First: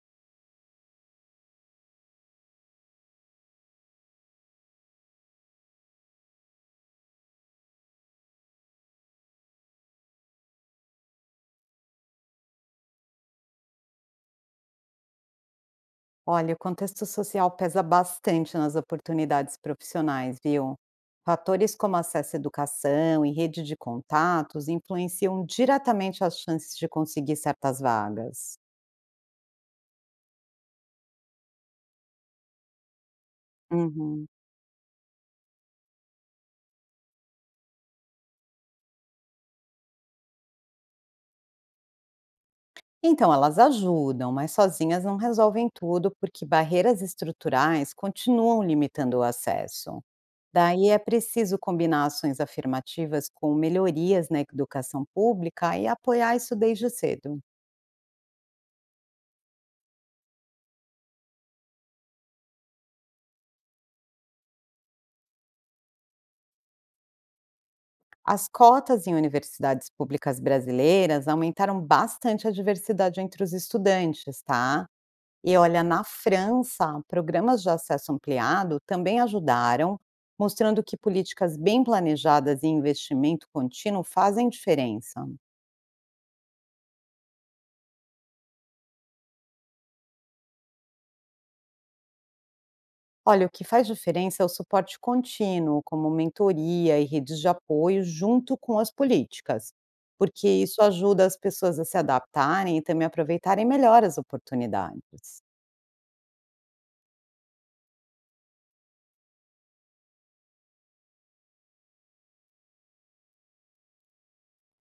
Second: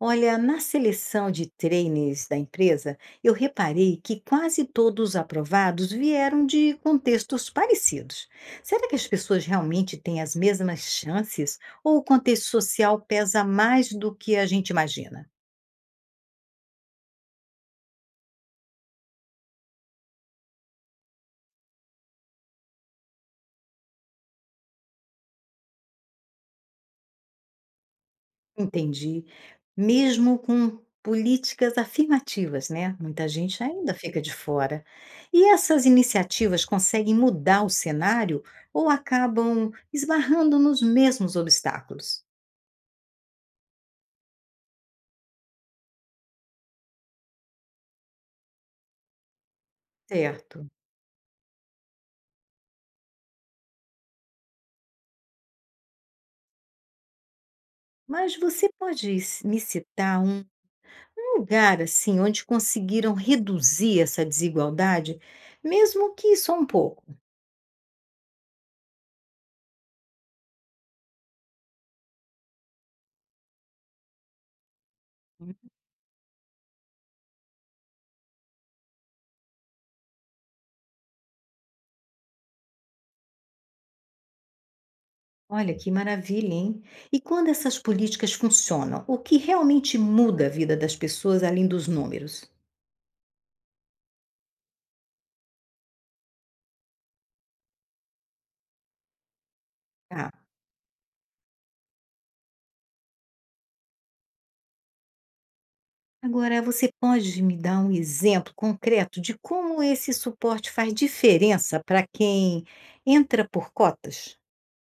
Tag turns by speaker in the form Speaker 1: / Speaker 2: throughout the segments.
Speaker 1: Olha, na seleção de trainees da empresa, eu reparei que quase todos os aprovados vieram de contextos parecidos. Será que as pessoas realmente têm as mesmas chances ou o contexto social pesa mais do que a gente imagina?
Speaker 2: Olha, o contexto social pesa bastante nas oportunidades profissionais, viu? Fatores como acesso à educação e rede de contatos influenciam diretamente as chances de conseguir certas vagas.
Speaker 1: Entendi. Mesmo com políticas afirmativas, né? Muita gente ainda fica
Speaker 2: Uhum.
Speaker 1: de fora. E essas iniciativas conseguem mudar o cenário ou acabam esbarrando nos mesmos obstáculos?
Speaker 2: Então, elas ajudam, mas sozinhas não resolvem tudo porque barreiras estruturais continuam limitando o acesso.
Speaker 1: Certo.
Speaker 2: Daí é preciso combinar ações afirmativas com melhorias na educação pública e apoiar isso desde cedo.
Speaker 1: Mas você pode ci me citar um lugar, assim, onde conseguiram reduzir essa desigualdade, mesmo que só um pouco?
Speaker 2: As cotas em universidades públicas brasileiras aumentaram bastante a diversidade entre os estudantes, tá?
Speaker 1: Hum.
Speaker 2: E olha, na França, programas de acesso ampliado também ajudaram, mostrando que políticas bem planejadas e investimento contínuo fazem diferença.
Speaker 1: Olha, que maravilha, hein. E quando essas políticas funcionam, o que realmente muda a vida das pessoas além dos números?
Speaker 2: Olha, o que faz diferença é o suporte contínuo, como mentoria e redes de apoio junto com as políticas,
Speaker 1: Tá.
Speaker 2: porque isso ajuda as pessoas a se adaptarem e também aproveitarem melhor as oportunidades.
Speaker 1: Agora você pode me dar um exemplo concreto de como esse suporte faz diferença para quem entra por cotas?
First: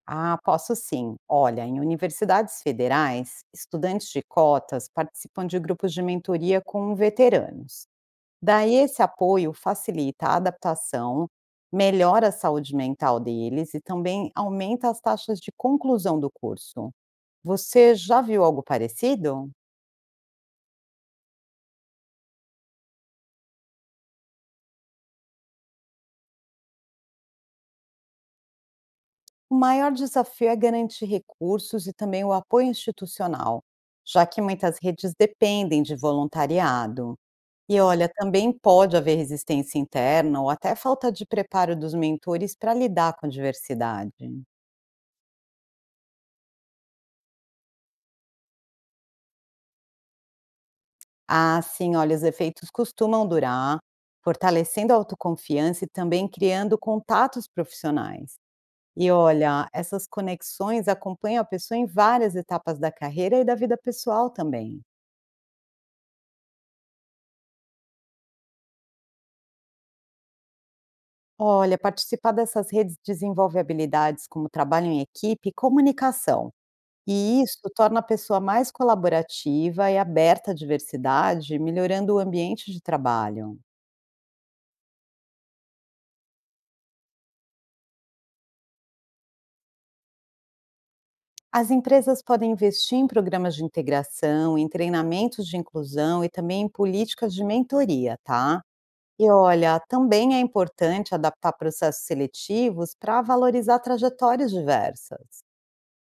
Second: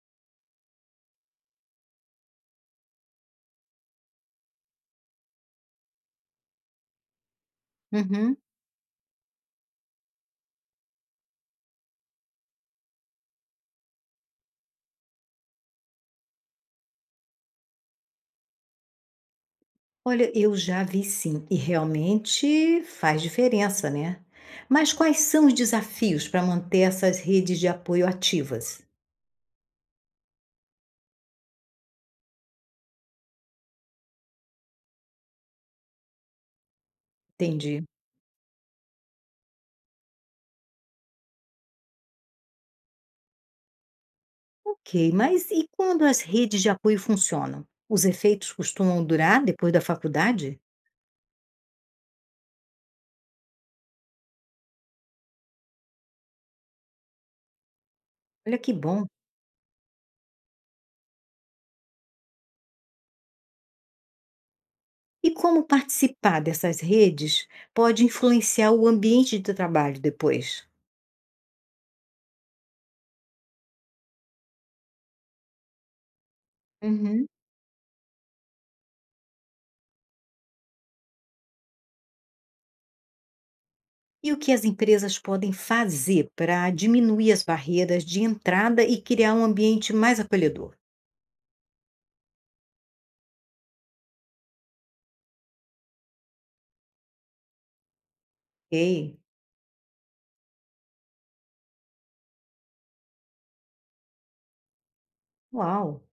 Speaker 2: Ah, posso sim. Olha, em universidades federais, estudantes de cotas participam de grupos de mentoria com veteranos.
Speaker 1: Uhum.
Speaker 2: Daí, esse apoio facilita a adaptação, melhora a saúde mental deles e também aumenta as taxas de conclusão do curso. Você já viu algo parecido?
Speaker 1: Olha, eu já vi sim, e realmente faz diferença, né? Mas quais são os desafios para manter essas redes de apoio ativas?
Speaker 2: O maior desafio é garantir recursos e também o apoio institucional, já que muitas redes dependem de voluntariado. E
Speaker 1: Entendi.
Speaker 2: olha, também pode haver resistência interna ou até falta de preparo dos mentores para lidar com a diversidade.
Speaker 1: Ok, mas e quando as redes de apoio funcionam? Os efeitos costumam durar depois da faculdade?
Speaker 2: Ah, sim, olha, os efeitos costumam durar, fortalecendo a autoconfiança e também criando contatos profissionais.
Speaker 1: Olha, que bom.
Speaker 2: E olha, essas conexões acompanham a pessoa em várias etapas da carreira e da vida pessoal também.
Speaker 1: E como participar dessas redes pode influenciar o ambiente de trabalho depois?
Speaker 2: Olha, participar dessas redes desenvolve habilidades como trabalho em equipe e comunicação.
Speaker 1: Uhum.
Speaker 2: E isso torna a pessoa mais colaborativa e aberta à diversidade, melhorando o ambiente de trabalho.
Speaker 1: E o que as empresas podem fazer para diminuir as barreiras de entrada e criar um ambiente mais acolhedor?
Speaker 2: As empresas podem investir em programas de integração, em treinamentos de inclusão e também em políticas de mentoria, tá?
Speaker 1: Ok,
Speaker 2: E olha, também é importante adaptar processos seletivos para valorizar trajetórias diversas.
Speaker 1: uau!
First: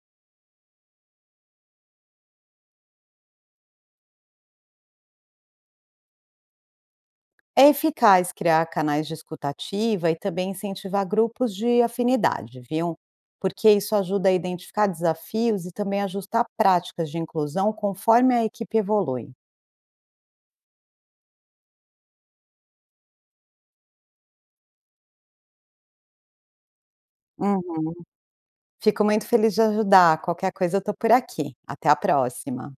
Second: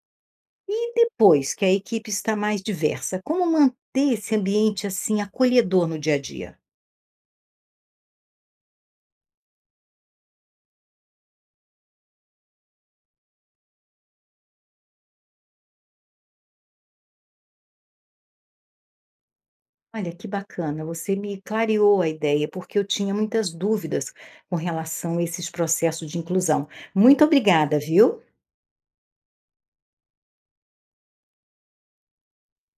Speaker 1: E depois que a equipe está mais diversa, como manter esse ambiente assim acolhedor no dia a dia?
Speaker 2: É eficaz criar canais de escuta e também incentivar grupos de afinidade, viu? Porque isso ajuda a identificar desafios e também ajustar práticas de inclusão conforme a equipe evolui.
Speaker 1: Olha, que bacana, você me clareou a ideia, porque eu tinha muitas dúvidas com relação a esses processos de inclusão. Muito obrigada,
Speaker 2: Uhum.
Speaker 1: viu?
Speaker 2: Fico muito feliz de ajudar. Qualquer coisa, eu estou por aqui. Até a próxima.